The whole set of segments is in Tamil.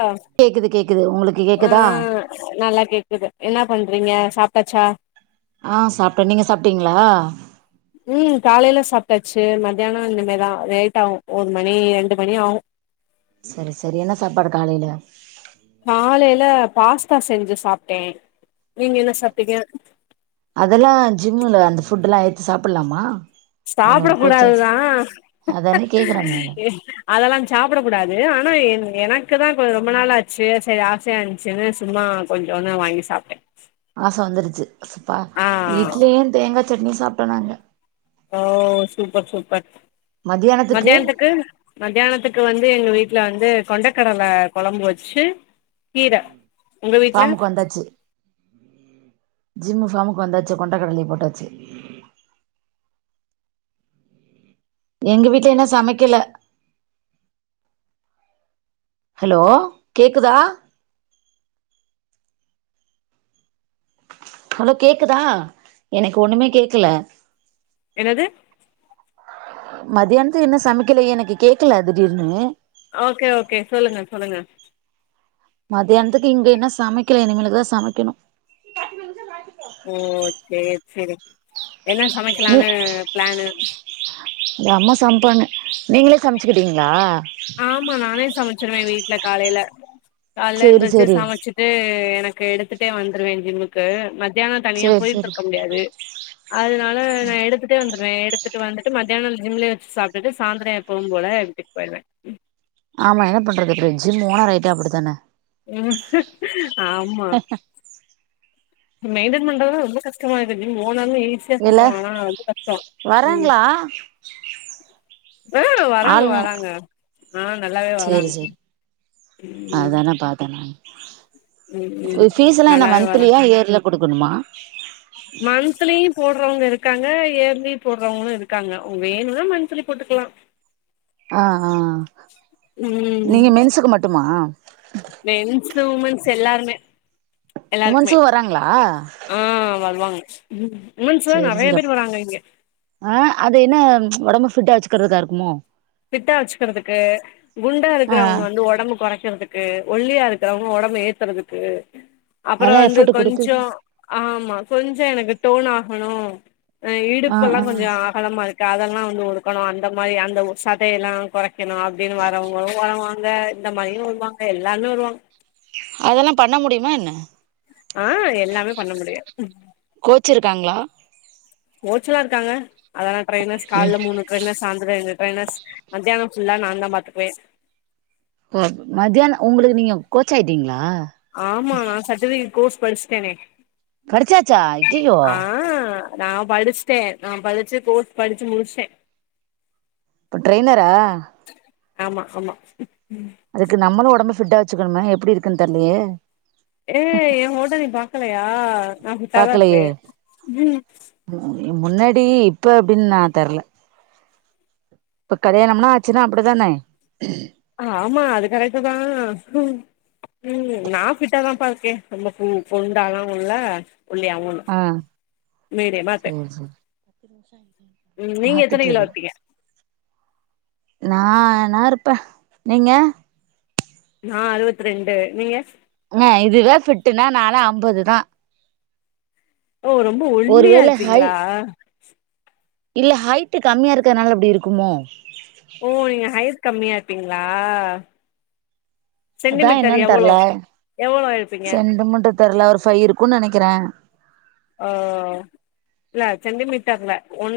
ஆ கேக்குது கேக்குது உங்களுக்கு ஆ கேக்குதா நல்லா கேக்குது என்னா பண்றீங்க சாப்ட்டாச்சா ஆ சாப்ட்டே நீங்க சாப்ட்டீங்களா ம் காலையில சாப்ட்டாச்சு மத்தியான இனிமதா லேட்டாகு ஒரு மணி ரெண்டு மணி ஆகு சரி சரி என்ன சாப்பாடு காலையில காலையில பாஸ்தா செஞ்சு சாப்ட்டே நீங்க என்ன சாப்ட்டீங்க அதெல்லா ஜிம்ல அந்த ஃபுட்ல்லா ஏத்து சாப்பல்லாமா சாப்ட கூடாதுதா அதானே கேக்குறே நானு அதெல்லா சாப்டக்கூடாது ஆனா என் எனக்கு தா கொஞ்ச ரொம்ப நாள் ஆச்சு சரி ஆசயா இருந்துச்சுன்னு சும்மா கொஞ்சோன்னு வாங்கி சாப்ட்டே ஆச வந்துருச்சு சப்பா ஆ இட்லியு தேங்காய் சட்னியு சாப்ட்டோ நாங்க ஓ சூப்பர் சூப்பர் மத்தியானத்துக்கு மதியானத்துக்கு மத்தியானத்துக்கு வந்து எங்க வீட்ல வந்து கொண்டைக்கடல கொழம்பு வச்சு கீர உங்க வீட்ல ஃபாம்முக்கு வந்தாச்சு ஜிம்மு ஃபாம்முக்கு வந்தாச்சு கொண்ட கடல போட்டாச்சு எங்க வீட்ல இன்னு சமைக்கல ஹலோ கேக்குதா ஹலோ கேக்குதா எனக்கு ஒன்னுமே கேக்கல என்னது மத்யானத்துக்கு இன்னு சமைக்கலயே எனக்கு கேக்கல அ திடீர்னு ஓகே ஓகே சொல்லுங்க சொல்லுங்க மத்தியானத்துக்கு இங்க இன்னு சமைக்கல இனிமேலு தா சமைக்கணு பத்து நிமிஷ [unintelligible] போ ஓ சரி சரி என்னா சமைக்கலான்னு ப்ளான்னு அத அம்மா சம்ப்பாங்க நீங்களே சமைச்சுக்கிட்டீங்களா ஆமா நானே சமைச்சிருவே வீட்ல காலையில காலையில சேரி எந்திரிச்சி சேரி சமைச்சு து எனக்கு எடுத்துட்டே வந்துருவே ஜிம்முக்கு மத்தியா தனியா சேரி சேரி போயிட்ருக்க முடியாது அதனால நா எடுத்துட்டே வந்துருவே எடுத்துட்டு வந்துட்டு மத்தியான ஜிம்லயே வச்சு சாப்ட்டுட்டு சாயந்தர எப்பவும் போல இப்ப இல்ல ஆமா என்ன பண்றது அப்பற ஜிம் போன ரைட்டா அப்படித்தான ஆமா மெயின்டென் பண்றதுதா ரொம்ப கஷ்டமாருக்கு நீ போனாலு ஈஸியா சொல்லுவாங்க ஆனா அது கஷ்ட ம் ஆ ஆ வராங்க வராங்க ஆ நல்லாவே வராங்க ம் ஆதான பாத்தே நானு ம் ம் ஃபீஸ் எல்லா என்ன நல்லாவே வராங்க மந்த்திலியா இயர்ல குடுக்கணுமா மந்த்லியு போடுறவங்க இருக்காங்க ஏர்லி போடுறவங்களு இருக்காங்க வேணும்னா மந்த்லி போட்டுக்கலா [inaudible] ஆ ஆ ம் நீங்க மென்ஸ்சுக்கு மட்டுமா மென்ஸ்சு உமென்ஸ் எல்லாருமே எல்லாருக்குமே உமன்ஸ்சு வராங்களா ஆ வருவாங்க உமென்ஸ் தா சேரி நெறைய சேரி அப் பேர் வராங்க இங்க ஆ அது என்ன ஒடம்பு பிட்டா வச்சுக்கறதுக்கா இருக்குமோ பிட்டா வச்சுக்கிறதுக்கு குண்டா ஆ இருக்கிறவங்க வந்து ஒடம்பு கொறைக்கிறதுக் கு ஒல்லியா இருக்கிறவங்க ஒடம்பு ஏத்துறதுக்கு அப்பற அதெல்லா வந்து எஃபர்ட் குடுத்து கொஞ்ச ஆமா கொஞ்ச எனக்கு டோன் ஆகணு ஆ இடுப்பெல்லா கொஞ்ச அ அலமா இருக்கு அதெல்லா வந்து ஒடுக்கணு அந்த மாரி அந்த ஒ சதையெல்லா கொறைக்கணு அப்டின்னு வரவங்களு வருவாங்க இந்த மாரியு வருவாங்க எல்லாருமே வருவாங் அதெல்லா பண்ண முடியுமா என்ன ஆ எல்லாமே பண்ண முடியு ம் கோச் இருக்காங்ளா கோச்சுலா இருக்காங்க அதலா ட்ரெயினெர்ஸ் ம் கால்ல மூணு ட்ரைனெஸ் சாந்தரு ரெண்டு ட்ரைனெஸ் மத்தியானம் ஃபுல்லா நாந்தா பாத்துக்குவே ப்போ மத்தியான உங்களுக்கு நீங்க கோச் ஆயிட்டீங்ளா ஆமா நா சட்டிவிகேட் கோஸ் படிஷ்டேனே படிச்சாச்சா ஐயையோ ஆ நா படிஷ்ட்டே நா படிச்சு கோஸ் படிச்சு முடிச்சிடே இப்ப ட்ரைனரா ஆமா ஆமா ம்க்ம் அதுக்கு நம்மளு ஒடம்ப ஃபிட்டா வெச்சுக்கணுமா எப்படி இருக்கன் தெர்லையே ஏ எ ஃபோட்டோ நீ பாக்கலையா நா ஃபிட்டா தா இருப்பே பாக்கலையே ம் முன்னாடி இப்ப எப்டின் நா தெர்ல இப்ப கலயாணம்னா ஆச்சுன்னா அப்படிதானே ஆமா அது கரெக்ட்டுதா ம் ம் நா ஃபிட்டாதாம்பா இருக்கே ரொம்ப குண் குண்டாலா இல்லா ஒல்லியாவு இல் ஆ சேர் செரி ம் நீங்க எத்தன கிலோ இருப்பீங்க நா நா இருப்பே நீங்க நா அறுவத்துரெண்டு நீங்க ஆ இதுதா ஃபிட்டுனா நாளா அம்பதுதா ஓ ரொம்ப ஒ ஒருவேல ஹை இல்ல ஹைட்டு கம்மியா இருக்கற்னால அப்டி இருக்குமோ ஓ நீங்க ஹைட் கம்மியா இர்ப்பீங்ளா அதா சென்டிமீட்டர் என்னன்னு எவ்வளோ தெர்ல எவ்வளோ இருப்பீங்க தெர்லா ஒரு ஃபை இருக்குன் நெனைக்கிறே அ இல்ல சென்டிமீட்டர்ல one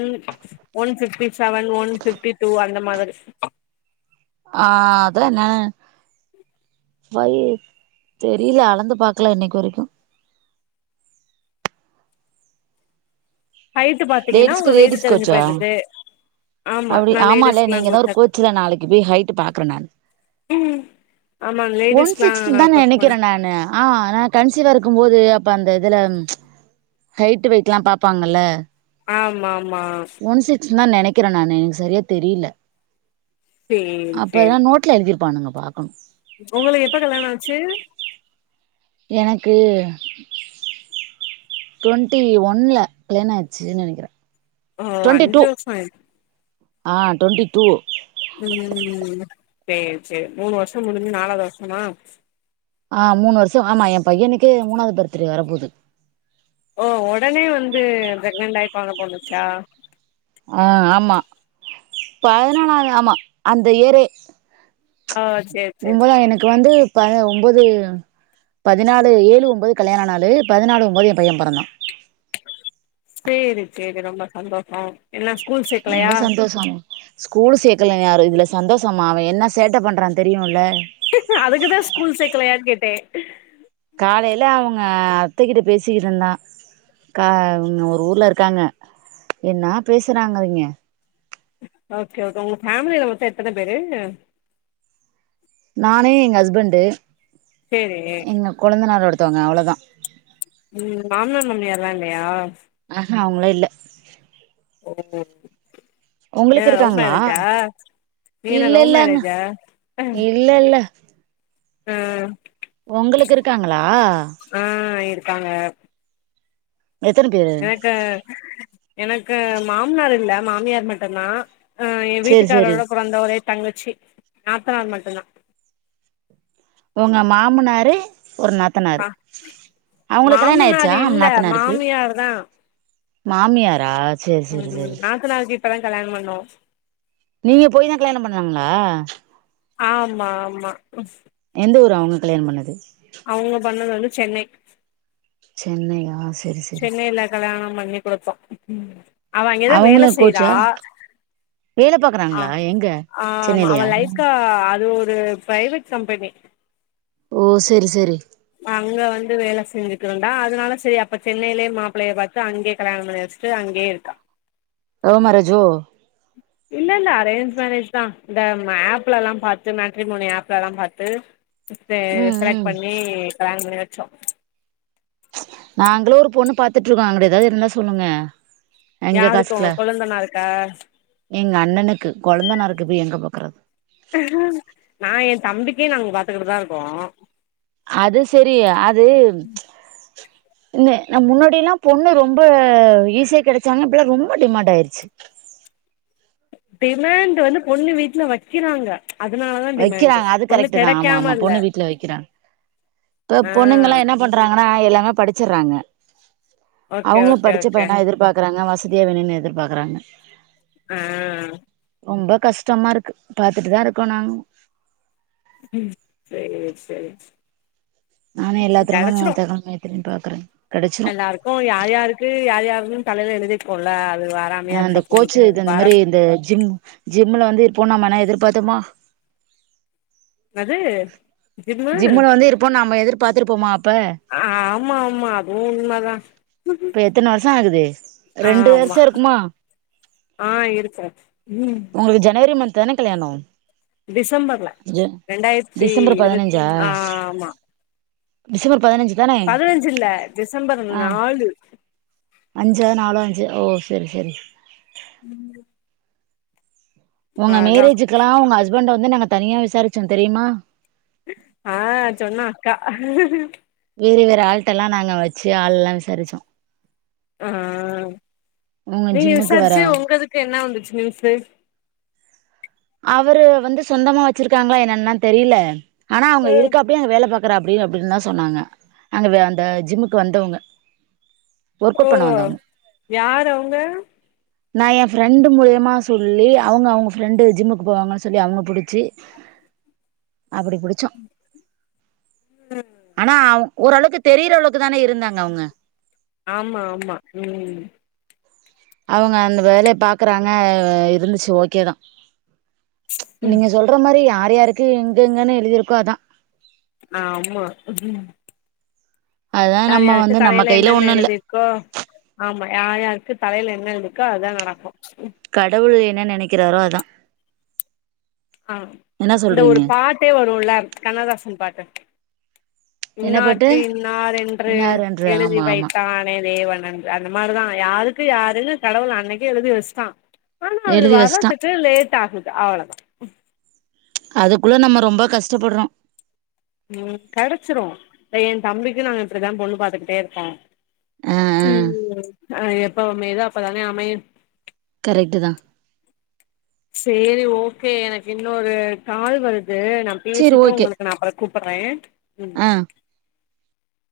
one fifty seven one fifty two அந்த மாதரி ஆ அதுல ந ஃபை தெரியல அளந்து பாக்கல இன்னைக்கு வரைக்கு ஹைட்டு பாத்தீங்கன்னா உங்க லேடீஸ்க்கு வெயிட்டு லேடீஸ் தெரிஞ்சு கோச்சா போயிடுது ஆமா அப்டி நா ஆமால லேடிஸ்க்குலா நீங்கதா ஒரு கோச்சாக்கு கோச்சில நாளைக்கு போய் ஹைட்டு பாக்குற நானு ம் ஆமா ஒன் லேடிஸ்க்குலா சிக்ஸ்ட்டி நா தா கோச் பண்ண நெனைக்கிறே நானு ஆ ஆனா கன்சிவா இருக்கும்போது அப்ப அந்த இதுல ஹைட்டு வெயிட்லா பாப்பாங்கல்ல ஆமா ஆமா ஒ சிக்ஸ்ன்தா நெனைக்கிறே நானு செரியா தெரியில சேரி அப்பதா சேரி நோ ட்ல எழுதிருப்பானுங்க பாக்கணு உங்களுக்கு எப்ப கல்யாண ஆச்சு எனக்கு டொன்ட்டி ஒன்ல கல்யாண ஆச்சின் நெனைக்கிறே ஓ டுவெண்ட்டி அஞ்சு டூ வர்ஷோ ஆய் ஆ டொண்ட்டி டூ ம் சேரி சேரி மூணு வர்ஷோ முடிஞ்சு நாலாவ்து வர்ஷமா? ஆ மூணு வர்ஷோ ஆமா எ பையனுக்கே மூணாவ்து பர்த்டே வர போது. ஓ ஒடனே வந்து ப்ரெக்னென்ட் ஆயி கொழந்த பொறந்துருச்சா? ஆ ஆமா இப்ப அதனால அது ஆமா அந்த ஏரே ஆ சே ஒம்பொதா எனக்கு வந்து ப ஒம்போது பதினாலு ஏழு ஒம்போது கல்யாண நாலு பதினாலு ஒம்போது எ பைய பெறந்தா. சேரி சேரி ரொம்ப சந்தோஷோ என்ன ஸ்கூல் சேக்கலையா? ஸ்கூலு சேக்கல இன்னு யாரு இதுல சந்தோஷமா அவ என்ன சேட்ட பண்றா தெரியுல்ல. அதுக்குதா ஸ்கூல் சேக்கலையான் கேட்டே. காலைல அவுங்க அத்தகிட்ட பேசிக்கிட்ருந்தா. கா அவுங்க ஒரு ஊர்லருக்காங்க. என்னா பேசுறாங்க அவிங்க. ஓகே ஓக் உங்க ஃபேமிலில மொத்தோ எத்தன பேரு? நானு எங்க ஹஸ்பண்டு சேரி. எங்க கொழுந்தனார் ஒருத்தவங்க அவ்ளதா. ம் மாம்னார் மாமியார்லா இல்லையா? ஆஹ அவுங்கள்லா இல்ல. ஓ ஏ உங்களுக்கு லவ் இருக்காங்களா மேரேஜா நீங்க என்ன லவ் மேரேஜா? இல்லல்ல. அ. ஒங்களுக்கு இருக்காங்களா? அ இருக்காங்க. எத்தன பேரு? எனக்கு எனக்கு மாம்னார் இல்ல மாமியார் மட்டுந்தா. அ எ சேரி சேரி வீட்டுக்காரோட பொறந்த ஒரே தங்கச்சி நாத்தனார் மட்டுந்தா. உங்க மாமனாரு ஒரு நா த்தனாரு, ஆ அவுங்குளுக் கல்யாணாயிருச்சா மாமனார் இல்ல நாத்தனாருக்கு? மாமியார் தா மாமியாரா? சேரி ம் சேரி ம் சேரி நாத்தனாருக் இப்பதா கல்யாணம் பண்ணோ. நீங்க போயிதா கல்யாணம் பண்ணாங்களா? ஆமா ஆமா ம். எந்த ஊரு அவுங்க கல்யாணம் பண்ணது? அவுங்க பண்ணது வந்து சென்னை. சென்னையா ஸ் சென்னைல கல்யாணம் பண்ணி குடுத்தோ. அவ அங்யேதா வேல அவங்களு செய்றா. கோச்சா வேல அ பாக்குறாங்களா எங்க ஆமா அவ சென்னையிலயா லைஃப்கா அது ஒரு பிரைவேட் கம்பெனி. ஓ செரி செரி. அங்க வந்து வேல செஞ்சு கிருந்தா அதுனால சேரி அப்ப சென்னைலியே மாப்பிளைய பாத்து அங்யே கல்யாணம் பண்ணியாச்சு. ட்டு அங்யே இருக்கா. லவ் மேரேஜோ? இல்ல இல்ல அரேஞ்ச் மேரேஜ்தா. இந்தம் ஆப்லெல்லாம் பாத்து மேட்ரிமோனி ஆப்லெல்லாம் பாத்து தே ம் செலக்ட் ம் பண்ணி கல்யாண பண்ணி வச்சோ நாங்களு ஒரு பொண்ணு பாத்துட்ருக்கோ அங்குட்டு எதாது இருந்தா சொல்லுங்க எங்க யாருக்கு காசுல உங்க கொழுந்தனாருக்கா எங்க அண்ணனுக்கு கொழுந்தனாருக்கு போய் எங்க பாக்குறது நா எ தம்பிக்கே நாங்க பாத்துக்குட்டுதா இருக்கோ அது செரி அது ந்து நம் முன்னாடியில்லா பொண்ணு ரொம்ப ஈஸியா கெடச்சாங்க இப்பல்லா ரொம்ப டிமாண்ட் ஆயிருச்சு டிமாண்ட் வந்து பொண்ணு வீட்ல வக்கிறாங்க வக்கிறாங்க அது கரெக்ட்டுதா ஆமா ஆமா இல்ல பொண்ணு வீட்ல வக்கிறாங் இப்ப ஆ பொண்ணுங்கல்லா என்ன பண்றாங்கனா எல்லாமெ படிச்சறாங்க ஓகே அவ்ங்களு ஓகே படிச்ச ஓகே பையனா எதிர்பாக்குறாங்க வசதியா வேணுன்னு எதிர்பாக்குறாங்க அ ரொம்ப கஷ்டமாருக்கு பாத்துட்டுதா இருக்கோ நாங் ம் நானு எல்லாத்ரோனு [unintelligible] பாக்குறே கெடைச்சிரு எல்லாருக்கு யார் யாருக்கு யார் யாருனு தலைல எழுதிக்கூல அதுவா அ அந்த கோச்சு தந்த மாரி இந்த ஜிம் ஜிம்முல வந்து போனாமானா எதிர்பாத்தமா என்னது ஜிம்மு ப்ப நம்ம எதிர்பாத்துருப்போமா அப்ப ஆ ஆமா ஆமா அதுவு உண்மதா இப்ப எத்தன வருஷோ ஆகுது ரெண்டு வருஷ ஆமா இருக்குமா ஆ இருக்கு ம் உங்களுக் ஜனவரி மன்த் தானே கல்யாணோ டிசம்பர்ல ஜ ரெண்டாயிர்த்தி டிசம்பர் இருவத் பதினஞ்சா அ ஆமா டிசம்பர் பதினஞ்சு தானே பதினஞ்சில்ல டிசம்பர் ஆ நாலு அஞ்சா நாலோ அஞ்சு ஓ சேரி சேரி [inaudible] ஒன்ன அதா மேரேஜுக்கலா உங்க ஹஸ்பண்ட வந்து நாங்க தனியா விசாரிச்சோ தெரியுமா ஆ சொன்னா அக்கா வேற வேற ஆள்ட்டல்லா நாங்க வச்சு ஆள்லா விசாருச்சோ ஆ அ உங்க நீங்க ஜிம்முக்கு வர விசாரிச்சு உங்கதுக்கு என்ன வந்துச்சு நியூஸு அவரு வந்து சொந்தமா வச்சிருக்காங்ளா என்னான்லா தெரியில ஆனா அவ்ங்க ம் இருக்கப் ப்டி அங்க வேல பாக்குற அப்டி அப்டின்தா சொன்னாங்க அங்க வே அந்த ஜிம்முக்கு வந்தவங்க ஒர்க்கவுட் ஓ பண்ண வந்தவங்க யாரு அவங்க நா ஏ ஃப்ரெண்டு் மூலியமா சொல்லி அவங்க அவங்க ஃப்ரெண்டு ஜிம்முக்கு போவாங்கனு சொல்லி அவங்க புடிச்சி அப்டி புடிச்சோ ம் ஆனா அவ் ஓரளவுக்கு தெரியிற அளவுக்கு தான இருந்தாங்க அவங்க ஆமா ஆமா ம் அவங்க அந்த வேலைய பாக்கறாங்க இருந்துச்சு ஓகேதா ம் நீங்க சொல்ற மாரி யார் யாருக்கு எங்க எங்கன்னு எழுதிருக்கோ அதா ஆமா அதா யார் நம்ம யாருக்கு வந்து நம்ம தலைல கையில என்னென்ன ஒண்ணு இல்ல எழுதிரு க்கோ ஆமா யார் யாருக்கு தலேல என்ன எழுதிருக்கோ அதா நடக்கு ம் கடவுள் என்ன நெனக்கிறாரோ அதா ஆ என்ன அந்த ஒரு சொல்றீங்க பாட்டே வருல கண்ணதாசன் பாட்டு என்ன பாட்டு இன்னார்க்கு இன்னார் என்று இன்னார் என்று எழுதி ஆமா ஆமா வைத்தானே தேவன் அன் று அந்த மாரிதா யாருக்கு யாருனு கடவுள் அன்னைக்கே எழுதி வச்சிட்டா ஆனா அது எழுதி வச்சுட்டா வரதுக் கு லேட் ஆகுது அவ்ளதா அதுக்குள்ள நம்ம ரொம்ப கஷ்டப்படுறோ ம் கெடச்சிரும் என் தம்பிக்கு இப்டித்தா பொண்ணு பாத்துக்கிட்டே இருக்கோ ஆ ஆ ம் அ எப்ப அமைதோ அப்பதான அமையு கரெட்டு தா சேரி ஓகே எனக்கு இன்னொரு கால் வருது நம் சேரி பேசிட்டு ஓகே உங்களுக்கு நா அப்பற கூப்றே ம் ஆ